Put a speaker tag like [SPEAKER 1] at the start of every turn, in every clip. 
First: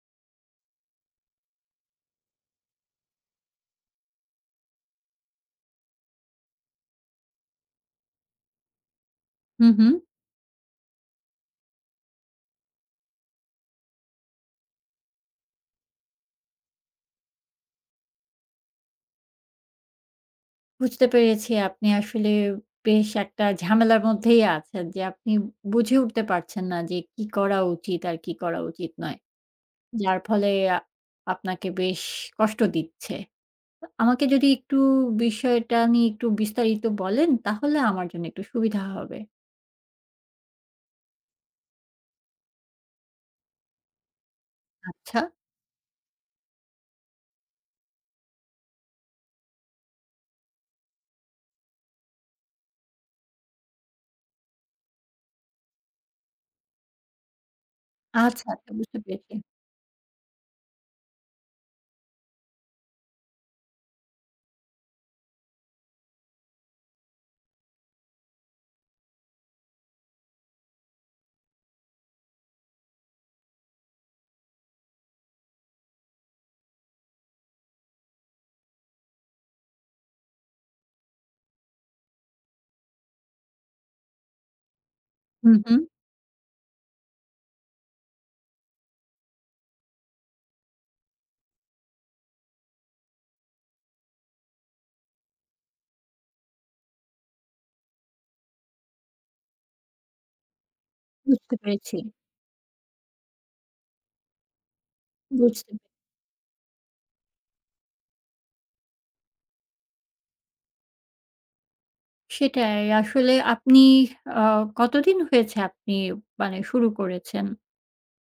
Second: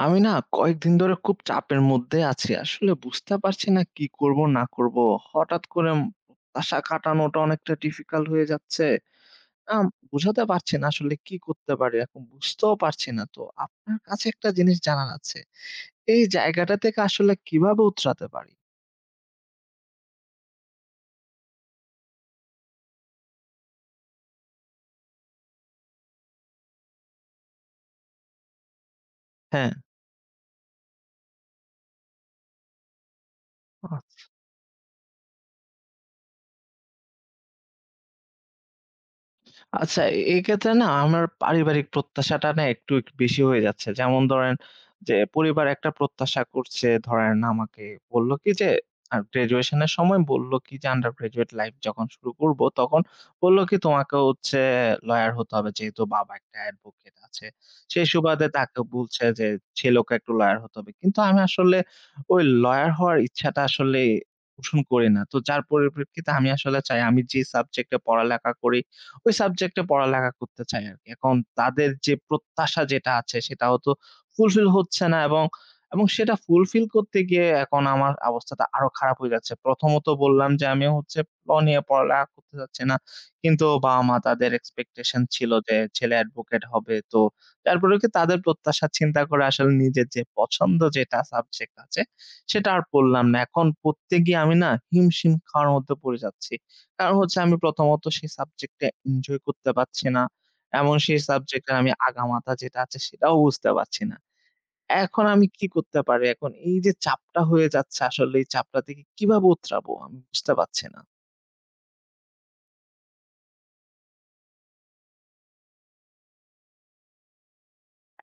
[SPEAKER 1] আমি না কয়েকদিন ধরে খুব চাপের মধ্যে আছি। আসলে বুঝতে পারছি না কি করব, না করব। হঠাৎ করে আশা খাটানোটা অনেকটা difficult হয়ে যাচ্ছে।
[SPEAKER 2] হুম,
[SPEAKER 1] আম
[SPEAKER 2] হুম।
[SPEAKER 1] বুঝাতে পারছি না আসলে কি করতে পারি এখন বুঝতেও পারছি না। তো আপনার কাছে একটা জিনিস জানার আছে। এই জায়গাটা থেকে আসলে কিভাবে উতরাতে পারি?
[SPEAKER 2] বুঝতে পেরেছি। আপনি আসলে বেশ একটা ঝামেলার মধ্যেই আছেন, যে আপনি বুঝে উঠতে পারছেন না যে কি করা উচিত আর কি করা উচিত নয়।
[SPEAKER 1] হ্যাঁ।
[SPEAKER 2] যার ফলে এ আ আপনাকে বেশ কষ্ট দিচ্ছে। আমাকে
[SPEAKER 1] আচ্ছা।
[SPEAKER 2] যদি একটু বিষয়টা নিয়ে একটু বিস্তারিত বলেন তাহলে আমার জন্য একটু সুবিধা হবে।
[SPEAKER 1] আচ্ছা, এ এক্ষেত্রে না আমার পারিবারিক প্রত্যাশাটা না একটু এ বেশি হয়ে যাচ্ছে। যেমন ধরেন যে
[SPEAKER 2] আচ্ছা।
[SPEAKER 1] পরিবার একটা প্রত্যাশা করছে ধরেন আমাকে বললো কি যে graduation এর সময় বলল কি যে under graduate life যখন শুরু করব তখন বললো কি তোমাকে হচ্ছে lawyer হতে হবে, যেহেতু বাবা একটা advocate আছে। সেই
[SPEAKER 2] আচ্ছা,
[SPEAKER 1] সুবাদে
[SPEAKER 2] আচ্ছা
[SPEAKER 1] তাকে
[SPEAKER 2] বুঝতে
[SPEAKER 1] বলছে
[SPEAKER 2] পেরেছি।
[SPEAKER 1] যে ছেলেওকে একটু lawyer হতে হবে। কিন্তু আমি আসলে ওই lawyer হওয়ার ইচ্ছাটা আসলে পোষণ করি না। তো যার পরিপ্রেক্ষিতে আমি আসলে চাই আমি যে subject এ পড়ালেখা করি ওই subject এ পড়ালেখা করতে চাই আরকি। এখন তাদের যে প্রত্যাশা যেটা আছে সেটাও তো fulfill হচ্ছে না এবং, এবং সেটা fulfill করতে গিয়ে এখন আমার অবস্থাটা আরো খারাপ হয়ে যাচ্ছে। প্রথমত, বললাম যে আমি হচ্ছে law নিয়ে পড়ালেখা করতে চাচ্ছি না কিন্তু বাবা মা তাদের expectation ছিল
[SPEAKER 2] হুম,
[SPEAKER 1] যে
[SPEAKER 2] হুম।
[SPEAKER 1] ছেলে advocate হবে তো, তারপরে কি তাদের প্রত্যাশার চিন্তা করে আসলে নিজের যে পছন্দ যেটা subject আছে সেটা আর পড়লাম না। এখন পড়তে গিয়ে আমি না হিমশিম খাওয়ার মত পড়ে যাচ্ছি। কারণ হচ্ছে আমি প্রথমত সেই subject টা enjoy করতে পারছি না। এবং সেই
[SPEAKER 2] বুঝতে
[SPEAKER 1] subject এর আমি
[SPEAKER 2] পেরেছি।
[SPEAKER 1] আগামাথা যেটা আছে সেটাও বুঝতে পারছি না। এখন আমি কি
[SPEAKER 2] বুঝতে
[SPEAKER 1] করতে পারি? এখন এই যে চাপটা হয়ে যাচ্ছে, আসলে এই চাপটা থেকে কিভাবে উতরাবো আমি বুঝতে পারছি না।
[SPEAKER 2] সেটাই, আসলে আপনি আ কতদিন হয়েছে আপনি মানে শুরু করেছেন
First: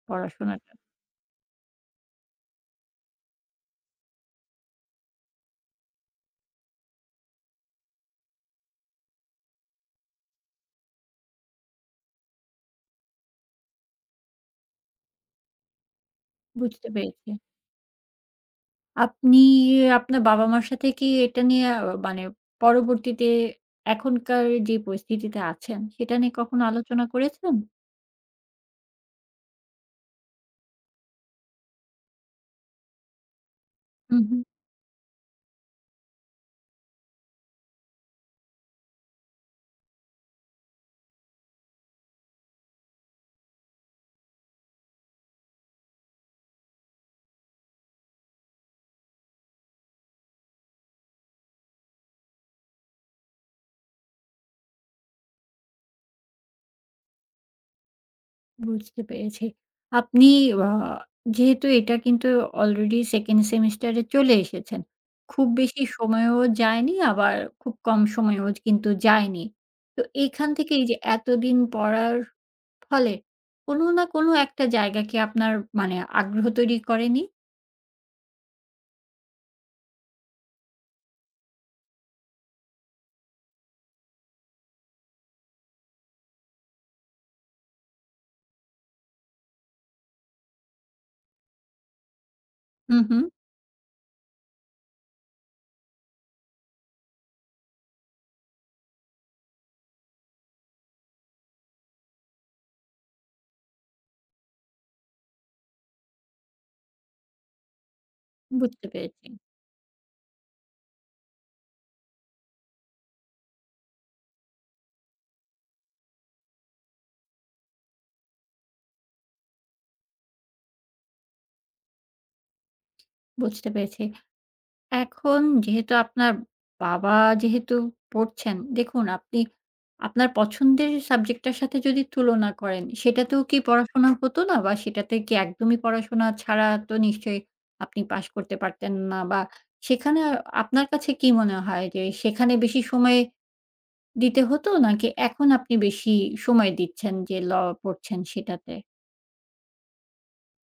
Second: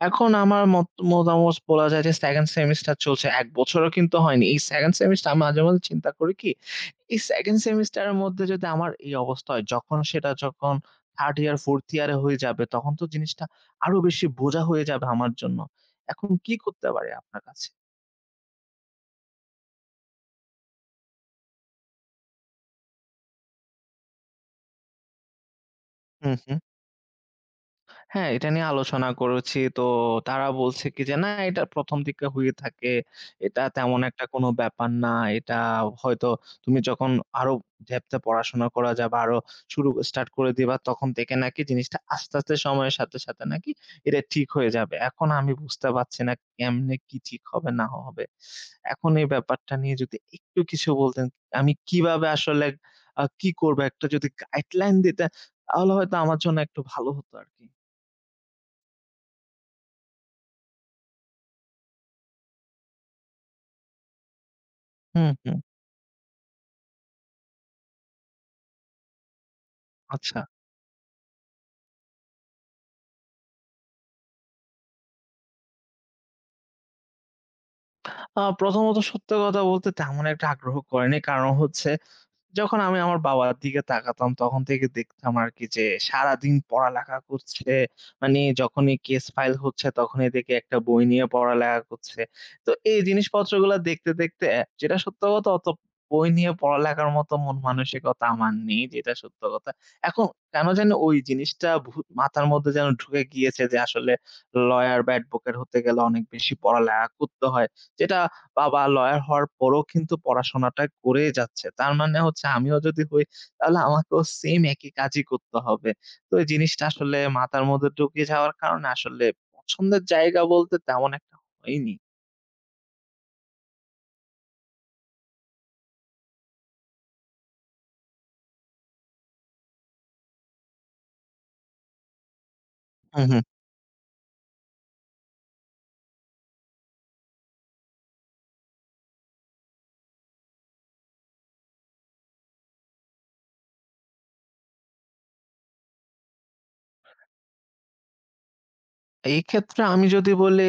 [SPEAKER 1] এখন আমার
[SPEAKER 2] পড়াশোনাটা?
[SPEAKER 1] মত মতামত বলা যায় যে 2nd semester চলছে। ১ বছরও কিন্তু হয়নি। এই 2nd semester আমি মাঝে, মাঝে চিন্তা করি কি, এই 2nd semester এর মধ্যে যদি আমার এই অবস্থা হয় যখন সেটা যখন 3rd year, 4th year হয়ে যাবে তখন তো জিনিসটা আরো বেশি বোঝা হয়ে যাবে আমার জন্য। এখন কি
[SPEAKER 2] বুঝতে
[SPEAKER 1] করতে পারি
[SPEAKER 2] পেরেছি।
[SPEAKER 1] আপনার কাছে?
[SPEAKER 2] আপনি আপনার বাবা মার সাথে কি এটা নিয়ে আ মানে পরবর্তীতে এখনকার যে পরিস্থিতিতে আছেন সেটা নিয়ে
[SPEAKER 1] হুম, হুম।
[SPEAKER 2] কখনো আলোচনা করেছেন?
[SPEAKER 1] হ্যাঁ, এটা নিয়ে আলোচনা করেছি। তো তারা বলছে কি যে না, এটা ১ম দিকে হয়ে থাকে। এটা তেমন
[SPEAKER 2] হুম,
[SPEAKER 1] একটা
[SPEAKER 2] হুম।
[SPEAKER 1] কোন ব্যাপার না। এটা হয়তো তুমি যখন আরো depth এ পড়াশোনা করা যাবা আরো শুরু স্টার্ট করে দিবা তখন থেকে নাকি জিনিসটা আস্তে, আস্তে সাথে সাথে নাকি এটা ঠিক হয়ে যাবে। এখন আমি বুঝতে পারছি না কেমনে কি ঠিক হবে ন না হবে। এখন এই ব্যাপারটা নিয়ে যদি একটু কিছু বলতেন, আমি কিভাবে আসলে আ কি করব? একটা যদি guideline দিতেন, তাহলে হয়তো আমার জন্য একটু ভালো হতো আরকি।
[SPEAKER 2] বুঝতে পেরেছি। আপনি আ যেহেতু এটা কিন্তু আলরেডি সেকেন্ড সেমিস্টার এ চলে এসেছেন।
[SPEAKER 1] হু,
[SPEAKER 2] খুব
[SPEAKER 1] হু।
[SPEAKER 2] বেশি সময়ও যায়নি, আবার খুব কম সময়ও কিন্তু যায়নি। তো
[SPEAKER 1] আচ্ছা।
[SPEAKER 2] এখান থেকেই যে এতদিন পড়ার ফলে কোনো না কোনো একটা জায়গা কি আপনার মানে আগ্রহ তৈরী করেনি?
[SPEAKER 1] আ প্রথমত, সত্য কথা বলতে তেমন একটা আগ্রহ করেনি। কারণ হচ্ছে যখন আমি আমার বাবার দিকে তাকাতাম, তখন থেকে দেখতাম আরকি যে সারাদিন পড়ালেখা করছে। মানে যখনই কেস ফাইল হচ্ছে তখনই দেখি একটা বই নিয়ে পড়ালেখা করছে। তো
[SPEAKER 2] হু,
[SPEAKER 1] এই
[SPEAKER 2] হু।
[SPEAKER 1] জিনিসপত্রগুলা দেখতে, দেখতে অ্যা যেটা সত্য কথা অত বই নিয়ে পড়ালেখার মতো মন-মানসিকতা আমার নেই। যেটা সত্য কথা। এখন কেন যেন ওই জিনিসটা ভু মাথার মধ্যে যেন ঢুকে গিয়েছে। যে আসলে ল্ইয়ার বা এডভোকেট হতে গেলে অনেক বেশি পড়ালেখা করতে হয়। যেটা বাবা
[SPEAKER 2] বুঝতে
[SPEAKER 1] লইয়ার
[SPEAKER 2] পেরেছি।
[SPEAKER 1] হওয়ার পরেও কিন্তু পড়াশোনাটা করেই যাচ্ছে। তার মানে হচ্ছে আমিও যদি হই, তাহলে আমাকেও সেইম একই কাজই করতে হবে। তো এই জিনিসটা আসলে মাথার মধ্যে ঢুকে যাওয়ার কারণে, আসলে পছন্দের জায়গা বলতে তেমন একটা হয়নি।
[SPEAKER 2] বুঝতে পেরেছি। এখন যেহেতু আপনার বাবা যেহেতু পড়ছেন, দেখুন আপনি আপনার পছন্দের সাবজেক্টটার সাথে যদি তুলনা করেন,
[SPEAKER 1] হু, হু।
[SPEAKER 2] সেটাতেও কি পড়াশোনা হতো না? বা সেটাতে কি একদমই পড়াশোনা ছাড়া তো নিশ্চই আপনি পাশ করতে পারতেন না? বা সেখানে আ আপনার কাছে কি মনে হয়? যে সেখানে বেশি সময় দিতে হতো, নাকি এখন আপনি বেশি সময় দিচ্ছেন, যে law পড়ছেন, সেটাতে?
[SPEAKER 1] এক্ষেত্রে আমি যদি বলি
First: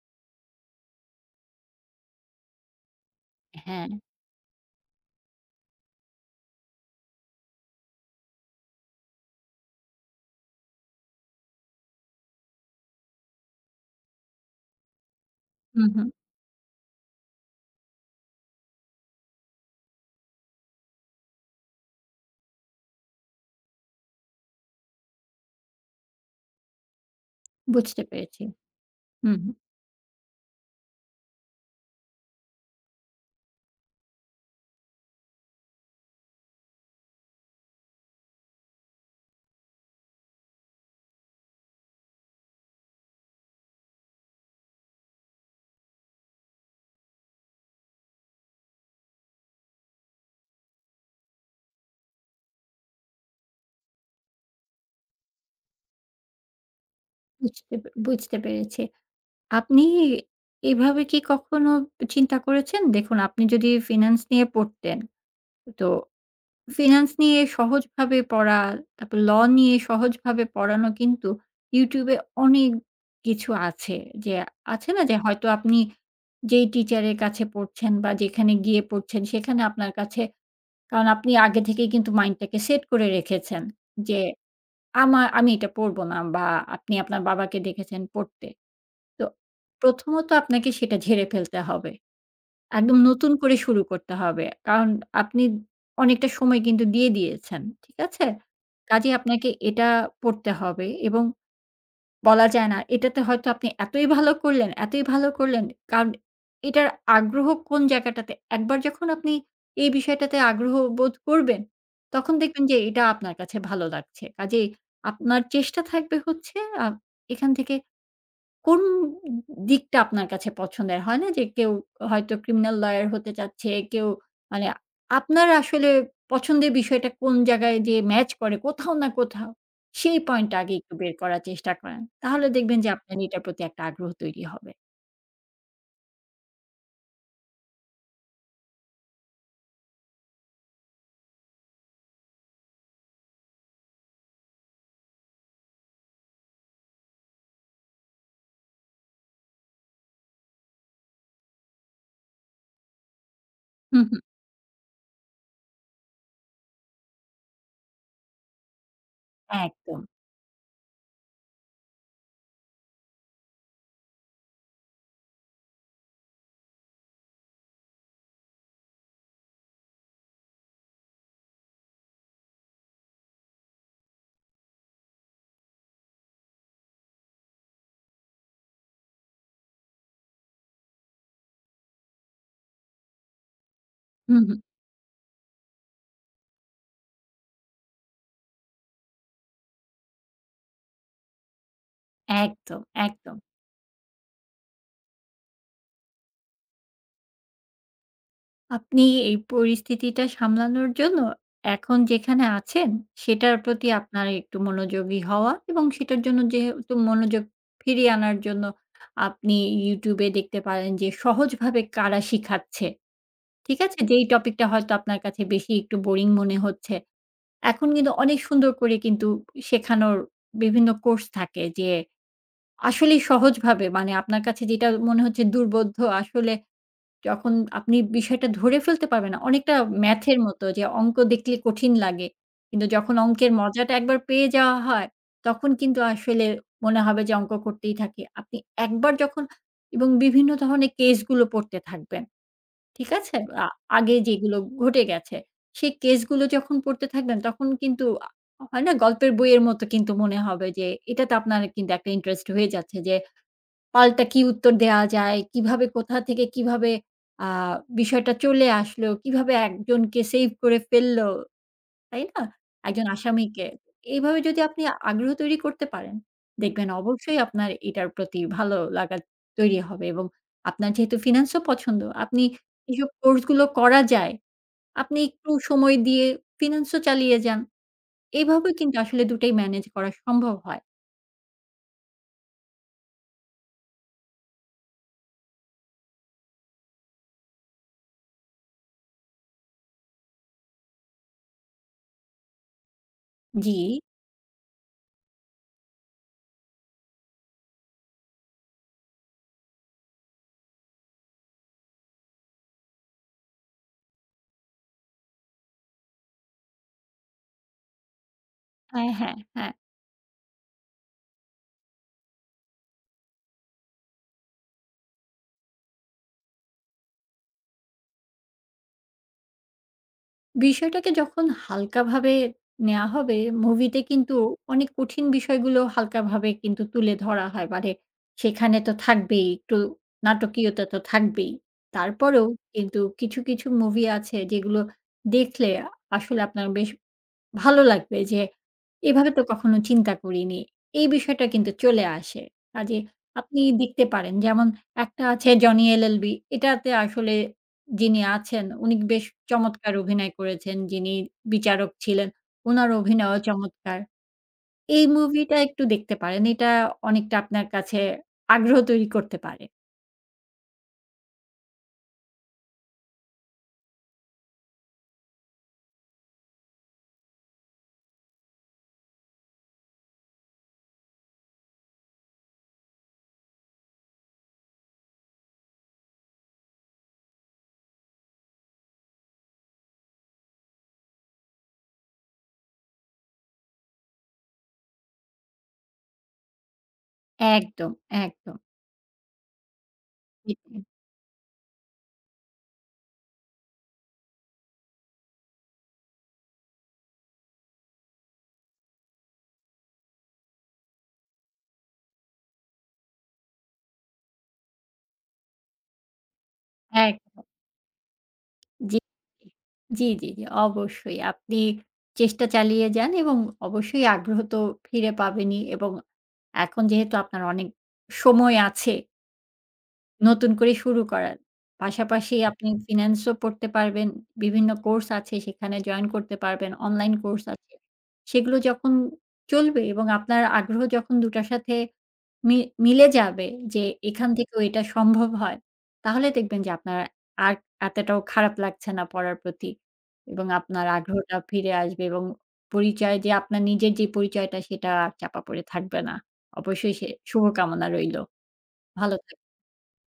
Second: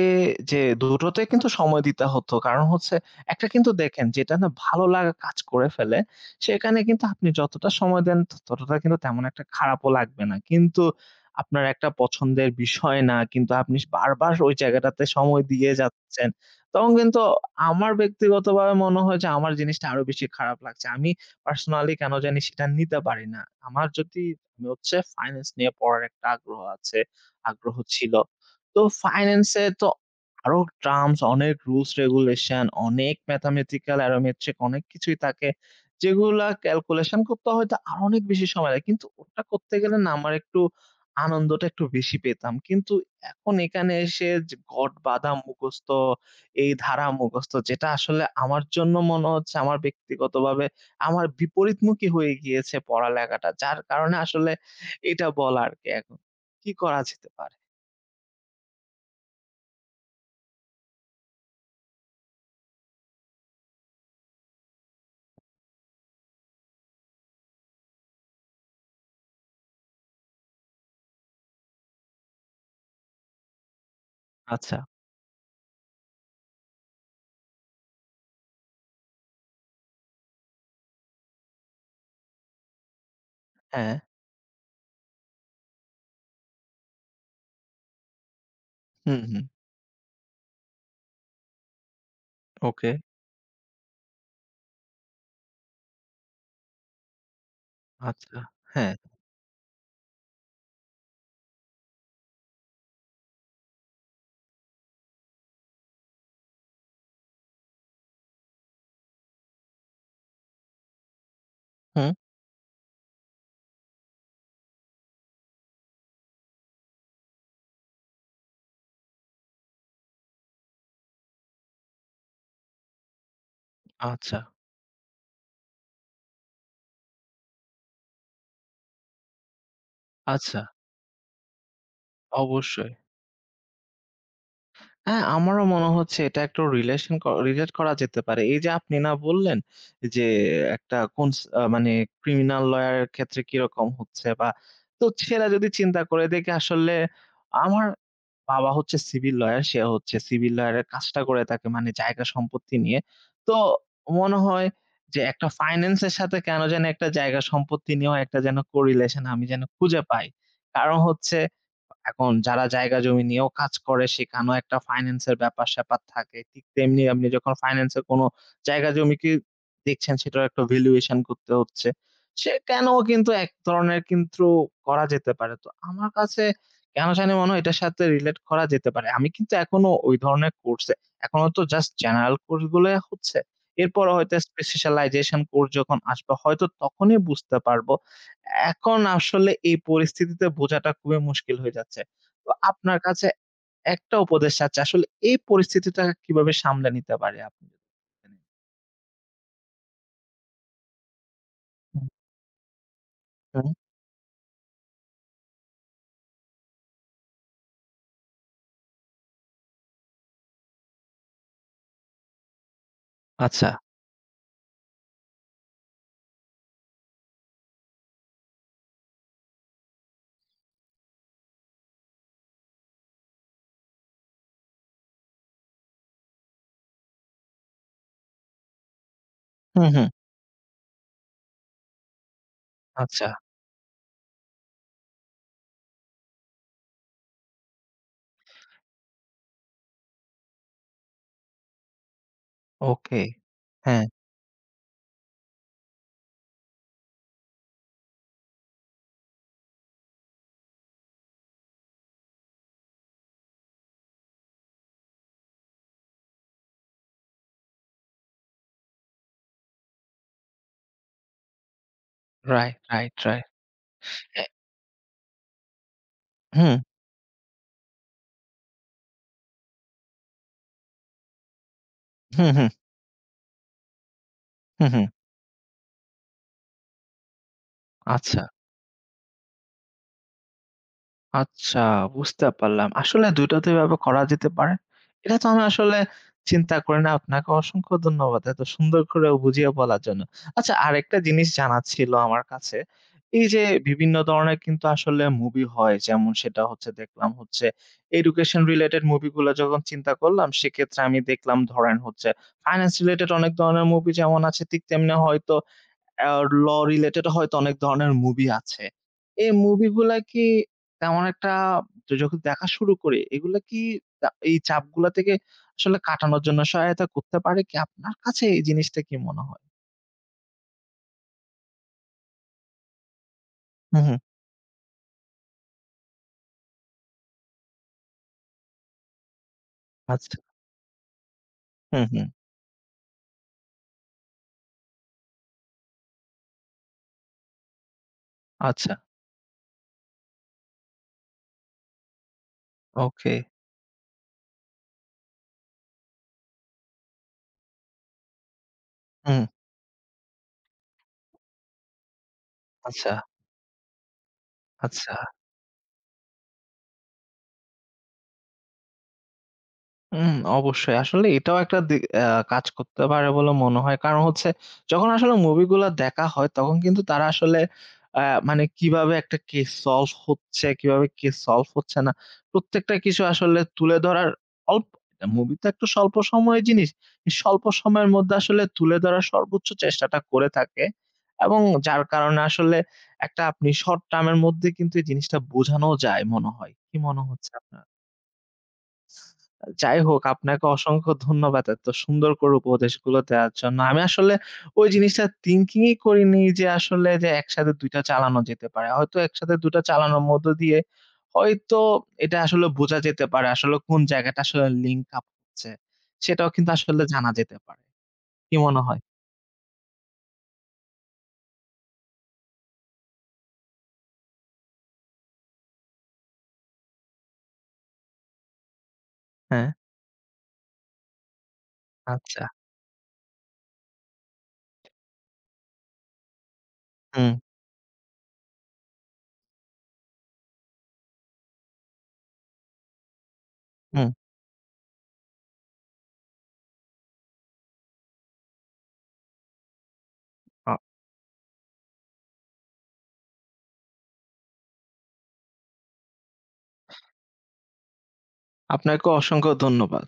[SPEAKER 1] যে ২ টোতেই কিন্তু সময় দিতে হতো কারণ হচ্ছে, একটা কিন্তু
[SPEAKER 2] হ্যাঁ।
[SPEAKER 1] দেখেন যেটা না, ভালো লাগা কাজ করে ফেলে, সেখানে কিন্তু আপনি যতটা সময় দেন, ততটা কিন্তু তেমন একটা খারাপও লাগবে না কিন্তু আপনার একটা পছন্দের বিষয় না, কিন্তু আপনি স বারবার ওই জায়গাটাতে সময় দিয়ে
[SPEAKER 2] হু, হু।
[SPEAKER 1] যাচ্ছেন, তখন কিন্তু আমার ব্যক্তিগতভাবে মনে হয় যে আমার জিনিসটা আরো বেশি খারাপ লাগছে। আমি পার্সোনালি কেন জানি সেটা নিতে পারি না। আমার যদি হচ্ছে ফাইনান্স নিয়ে পড়ার একটা আগ্রহ আছে, আগ্রহ
[SPEAKER 2] বুঝতে
[SPEAKER 1] ছিল।
[SPEAKER 2] পেরেছি,
[SPEAKER 1] তো
[SPEAKER 2] হু,
[SPEAKER 1] ফাইনান্স
[SPEAKER 2] হু।
[SPEAKER 1] এ তো আরো টার্মস, অনেক রুলস regulation অনেক mathematical aromatric অনেক কিছুই থাকে, যেগুলা calculation করতে হয়তো আরো অনেক বেশি সময় লাগে। কিন্তু ওটা করতে গেলে না, আমার একটু আনন্দটা একটু বেশি পেতাম কিন্তু এখন এখানে এসে যে ঘট বাঁধা মুখস্থ, এই ধারা মুখস্থ। যেটা আসলে আমার জন্য মনে হচ্ছে, আমার ব্যক্তিগতভাবে আমার বিপরীতমুখী হয়ে গিয়েছে পড়ালেখাটা। যার কারণে আসলে এটা বলার কি এখন, কি করা যেতে পারে?
[SPEAKER 2] বুঝতে পে বুঝতে পেরেছি। আপনি এভাবে কি কখনো এ চিন্তা করেছেন? দেখুন, আপনি যদি ফিন্যান্স নিয়ে পড়তেন, তো ফিন্যান্স নিয়ে সহজভাবে পড়া, তারপর law নিয়ে সহজভাবে পড়ানো কিন্তু ইউটিউব এ অনেক কিছু আছে। যে
[SPEAKER 1] আচ্ছা।
[SPEAKER 2] আছে না, যে হয়তো আপনি যেই টিচার এর কাছে পড়ছেন, বা যেখানে গিয়ে পড়ছেন, সেখানে আপনার কাছে, কারণ আপনি আগে থেকেই কিন্তু মাইন্ডটাকে সেট করে রেখেছেন,
[SPEAKER 1] হ্যাঁ।
[SPEAKER 2] যে আমার, আমি এটা পড়ব না, বা আপনি আপনার বাবাকে দেখেছেন পড়তে।
[SPEAKER 1] হুম,
[SPEAKER 2] তো
[SPEAKER 1] হুম।
[SPEAKER 2] প্রথমত আপনাকে সেটা ঝেড়ে ফেলতে হবে।
[SPEAKER 1] ওকে।
[SPEAKER 2] একদম নতুন করে শুরু করতে হবে। কারণ আপনি অনেকটা সময় কিন্তু দিয়ে দিয়েছেন। ঠিক আছে?
[SPEAKER 1] আচ্ছা, হ্যাঁ।
[SPEAKER 2] কাজেই আপনাকে এটা পড়তে হবে এবং বলা যায় না, এটাতে হয়তো আপনি এতই ভালো করলেন, এতই ভালো করলেন কারণ এটার আগ্রহ কোন জায়গাটাতে, একবার যখন আপনি এই বিষয়টাতে আগ্রহ বোধ করবেন,
[SPEAKER 1] হুম।
[SPEAKER 2] তখন দেখবেন যে এটা আপনার কাছে ভালো লাগছে। কাজেই আপনার চেষ্টা থাকবে হচ্ছে আ এখান থেকে কোন দিকটা আপনার কাছে পছন্দের হয় না? যে কেউ হয়তো ক্রিমিনাল লইয়ার হতে চাচ্ছে, কেউ
[SPEAKER 1] আচ্ছা।
[SPEAKER 2] মানে আপনার আসলে পছন্দের বিষয়টা কোন জায়গায় যেয়ে ম্যাচ করে, কোথাও না কোথাও সেই পয়েন্টটা
[SPEAKER 1] আচ্ছা।
[SPEAKER 2] আগে একটু বের করার চেষ্টা করেন। তাহলে দেখবেন যে
[SPEAKER 1] অবশ্যই।
[SPEAKER 2] আপনার এটার প্রতি একটা আগ্রহ তৈরি হবে।
[SPEAKER 1] হ্যাঁ, আমারও মনে হচ্ছে এটা একটা রিলেশন কর relate করা যেতে পারে। এই যে আপনি না বললেন? যে একটা কন্স মানে criminal lawyer এর ক্ষেত্রে কিরকম হচ্ছে বা তো ছেরা যদি চিন্তা করে দেখে, আসলে আমার বাবা হচ্ছে civil lawyer সে হচ্ছে civil lawyer কাজটা করে থাকে, মানে জায়গা সম্পত্তি নিয়ে। তো
[SPEAKER 2] হু, হু।
[SPEAKER 1] মনে হয় যে একটা ফাইনান্স এর সাথে কেন যানি একটা জায়গা সম্পত্তি নিয়েও একটা যেন correlation আমি যেন
[SPEAKER 2] একদম।
[SPEAKER 1] খুঁজে পাই। কারণ হচ্ছে এখন যারা জায়গা জমি নিয়েও কাজ করে, সেখানেও একটা ফাইনান্স এর ব্যাপার স্যাপার থাকে। ঠিক তেমনি এমনি যখন ফাইনান্স এর কোন জায়গায়-জমি, কি দেখছেন, সেটারও একটা valuation করতে হচ্ছে। সে কেন কিন্তু এক ধরণের কিন্তু করা যেতে পারে। তো আমার কাছে কেন জানি মনে হয়, এটার সাথে রিলেট করা যেতে পারে। আমি কিন্তু এখনো ঐ ধরনের কোর্সে, এখনো তো জাস্ট জেনারেল কোর্স গুলাই হচ্ছে। এরপর
[SPEAKER 2] হু,
[SPEAKER 1] হয়তো
[SPEAKER 2] হু।
[SPEAKER 1] specialisation কোর্স যখন আসবে, হয়তো তখনই বুঝতে পারব। এখন আসলে এই পরিস্থিতিতে বোঝাটা খুবই মুশকিল হয়ে যাচ্ছে। তো
[SPEAKER 2] একদম,
[SPEAKER 1] আপনার কাছে
[SPEAKER 2] একদম।
[SPEAKER 1] একটা উপদেশ চাচ্ছি আসলে, এই পরিস্থিতিটা কিভাবে সামলে নিতে পারি আমি?
[SPEAKER 2] আপনি এই পরিস্থিতিটা সামলানোর জন্য এখন
[SPEAKER 1] হুম।
[SPEAKER 2] যেখানে আছেন, সেটার
[SPEAKER 1] হুম।
[SPEAKER 2] প্রতি আপনার একটু মনোযোগী হওয়া এবং সেটার জন্য যেহেতু মনোযোগ ফিরিয়ে আনার জন্য আপনি ইউটিউব এ দেখতে পারেন যে সহজভাবে কারা শিখাচ্ছে,
[SPEAKER 1] আচ্ছা।
[SPEAKER 2] ঠিক আছে? যেই টপিকটা হয়তো আপনার কাছে বেশি একটু বোরিং মনে হচ্ছে। এখন কিন্তু অনেক সুন্দর করে কিন্তু শেখানোর বিভিন্ন কোর্স থাকে যে আসলেই সহজভাবে মানে আপনার কাছে যেটা মনে হচ্ছে দুর্বোধ্য আসলে যখন আপনি বিষয়টা ধরে ফেলতে পারবেনা, অনেকটা
[SPEAKER 1] হুম, হুম।
[SPEAKER 2] math এর মতো, যে অংক দেখলে কঠিন লাগে। কিন্তু যখন
[SPEAKER 1] আচ্ছা।
[SPEAKER 2] অঙ্কের মজাটা একবার পেয়ে যাওয়া হয়, তখন কিন্তু আসলে মনে হবে যে অঙ্ক করতেই থাকি। আপনি একবার যখন এবং বিভিন্ন ধরনের কেস গুলো পড়তে থাকবেন। ঠিক
[SPEAKER 1] ওকে,
[SPEAKER 2] আছে? আ
[SPEAKER 1] হ্যাঁ।
[SPEAKER 2] আগে যেগুলো ঘটে গেছে, সে কেস গুলো যখন পড়তে থাকবেন তখন কিন্তু আ হয় না? গল্পের বইয়ের মতো কিন্তু মনে হবে যে এটাতে আপনার কিন্তু একটা ইন্টারেস্ট হয়ে যাচ্ছে। যে পাল্টা কি উত্তর দেয়া যায়? কিভাবে কোথা থেকে কিভাবে আ বিষয়টা চলে আসলো? কিভাবে একজনকে সেভ করে ফেলল? তাই না?
[SPEAKER 1] রাইট,
[SPEAKER 2] একজন
[SPEAKER 1] রাইট রাইট,
[SPEAKER 2] আসামিকে। এইভাবে
[SPEAKER 1] হ্যাঁ।
[SPEAKER 2] যদি আপনি আগ্রহ তৈরি করতে পারেন,
[SPEAKER 1] হুম।
[SPEAKER 2] দেখবেন অবশ্যই আপনার এটার প্রতি ভালো লাগা তৈরি হবে। এবং আপনার যেহেতু ফিনান্স ও পছন্দ আপনি
[SPEAKER 1] হুম, হুম।
[SPEAKER 2] এসব কোর্স গুলো করা যায়
[SPEAKER 1] হু, হু।
[SPEAKER 2] আপনি একটু সময় দিয়ে ফিনান্স ও চালিয়ে যান।
[SPEAKER 1] আচ্ছা।
[SPEAKER 2] এভাবে কিন্তু আসলে ২ টাই মেনেজ করা সম্ভব হয়।
[SPEAKER 1] আচ্ছা, বুঝতে পারলাম। আসলে দুই টা তো এভাবে করা যেতে পারে। এটা তো আমি আসলে চিন্তা করি নাই, আপনাকে অসংখ্য ধন্যবাদ। এত সুন্দর করে বুঝিয়ে বলার জন্য। আচ্ছা, আরেকটা জিনিস জানার ছিল আমার কাছে। এই যে
[SPEAKER 2] জি?
[SPEAKER 1] বিভিন্ন ধরনের কিন্তু আসলে মুভি হয়, যেমন সেটা হচ্ছে দেখলাম হচ্ছে এডুকেশন রিলেটেড মুভিগুলা, যখন চিন্তা করলাম, সেক্ষেত্রে আমি দেখলাম ধরেন হচ্ছে ফাইনান্স রিলেটেড অনেক ধরনের মুভি যেমন আছে, তেমনি হয়তো অ্যাও ল রিলেটেড হয়তো অনেক ধরনের মুভি আছে।
[SPEAKER 2] হ্যাঁ, হ্যাঁ,
[SPEAKER 1] এই
[SPEAKER 2] হ্যাঁ।
[SPEAKER 1] মুভিগুলা কি তেমন একটা যখ দেখা শুরু করি? এগুলা কি দা এই চাপগুলা থেকে আসলে কাটানোর জন্য সহায়তা করতে পারে? কি আপনার কাছে এই জিনিসটা কি মনে হয়?
[SPEAKER 2] বিষয়টাকে যখন হালকা ভাবে নেয়া হবে,
[SPEAKER 1] হু,
[SPEAKER 2] মুভিতে
[SPEAKER 1] হু।
[SPEAKER 2] কিন্তু অনেক কঠিন বিষয়গুলোও হালকা ভাবে কিন্তু তুলে ধরা হয়। মানে সেখানে তো থাকবেই একটু
[SPEAKER 1] আচ্ছা।
[SPEAKER 2] নাটকীয়তা, তো থাকবেই।
[SPEAKER 1] হু, হু।
[SPEAKER 2] তারপরেও কিন্তু কিছু, কিছু মুভি আছে, যেগুলো দেখলে আ আসলে আপনার বেশ ভালো লাগবে, যে
[SPEAKER 1] আচ্ছা।
[SPEAKER 2] এভাবে তো কখনো চিন্তা করিনি। এই বিষয়টা কিন্তু চলে আসে। কাজেই
[SPEAKER 1] ওকে।
[SPEAKER 2] আপনি দেখতে পারেন, যেমন একটা আছে "জনি এলএলবি।" এটাতে আসলে যিনি আছেন, উনি বেশ
[SPEAKER 1] হুম।
[SPEAKER 2] চমৎকার অভিনয় করেছেন, যিনি বিচারক ছিলেন। উনার
[SPEAKER 1] আচ্ছা।
[SPEAKER 2] অভিনয়ও চমৎকার। এই
[SPEAKER 1] আচ্ছা।
[SPEAKER 2] মুভিটা একটু দেখতে পারেন। এটা অনেকটা আপনার কাছে আগ্রহ তৈরি করতে পারে।
[SPEAKER 1] উম অবশ্যই। আসলে এটাও একটা দি এ্যা কাজ করতে পারে বলে মনে হয়। কারণ হচ্ছে, যখন আসলে movie গুলা দেখা হয়, তখন কিন্তু তারা আসলে এ্যা মানে কিভাবে একটা case solve হচ্ছে, কিভাবে case solve হচ্ছে না। প্রত্যেকটা কিছু আসলে তুলে ধরার অল্প [unintelligible] movie তো একটা স্বল্প সময়ের জিনিস। স্বল্প সময়ের মধ্যে আসলে তুলে ধরার সর্বোচ্চ চেষ্টাটা করে থাকে। এবং যার কারণে আসলে একটা আপনি short-term এর মধ্যে কিন্তু এই জিনিসটা বোঝানোও যায় মনে হয়। কি মনে হচ্ছে আপনার?
[SPEAKER 2] একদম, একদম।
[SPEAKER 1] যাই হোক,
[SPEAKER 2] জি,
[SPEAKER 1] আপনাকে
[SPEAKER 2] জি।
[SPEAKER 1] অসংখ্য ধন্যবাদ এত সুন্দর করে উপদেশগুলো দেওয়ার জন্য। আমি আসলে ওই জিনিসটা thinking ই করিনি যে আসলে যে একসাথে ২ টা চালানো যেতে পারে। হয়তো একসাথে ২ টা চালানোর মধ্য দিয়ে হয়তো এটা আসলে বোঝা যেতে পারে। আসলে কোন জায়গাটা আসলে link up হচ্ছে। সেটাও কিন্তু আসলে জানা
[SPEAKER 2] একদম।
[SPEAKER 1] যেতে পারে। কি মনে
[SPEAKER 2] জি।
[SPEAKER 1] হয়?
[SPEAKER 2] জি, জি, জি। অবশ্যই আপনি চেষ্টা চালিয়ে যান এবং অবশ্যই আগ্রহ তো ফিরে পাবেনই এবং এখন যেহেতু আপনার অনেক সময় আছে
[SPEAKER 1] হ্যাঁ।
[SPEAKER 2] নতুন করে শুরু করার। পাশাপাশি
[SPEAKER 1] আচ্ছা।
[SPEAKER 2] আপনি finance ও পড়তে পারবেন। বিভিন্ন কোর্স আছে সেখানে join করতে পারবেন অনলাইন
[SPEAKER 1] হুম।
[SPEAKER 2] কোর্স আছে। সেগুলো যখন চলবে এবং আপনার আগ্রহ যখন ২ টার সাথে মি মিলে যাবে যে
[SPEAKER 1] হুম।
[SPEAKER 2] এখান থেকেও এটা সম্ভব হয়, তাহলে দেখবেন যে আপনার আর এতটাও খারাপ লাগছে না পড়ার প্রতি এবং
[SPEAKER 1] আ
[SPEAKER 2] আপনার আগ্রহটা ফিরে আসবে এবং পরিচয় যে আপনার নিজের যে পরিচয়টা সেটা আর চাপা পড়ে থাকবে না। অবশ্যই সে শুভকামনা রইলো।
[SPEAKER 1] আপনাকেও
[SPEAKER 2] ভালো থাক
[SPEAKER 1] অসংখ্য ধন্যবাদ।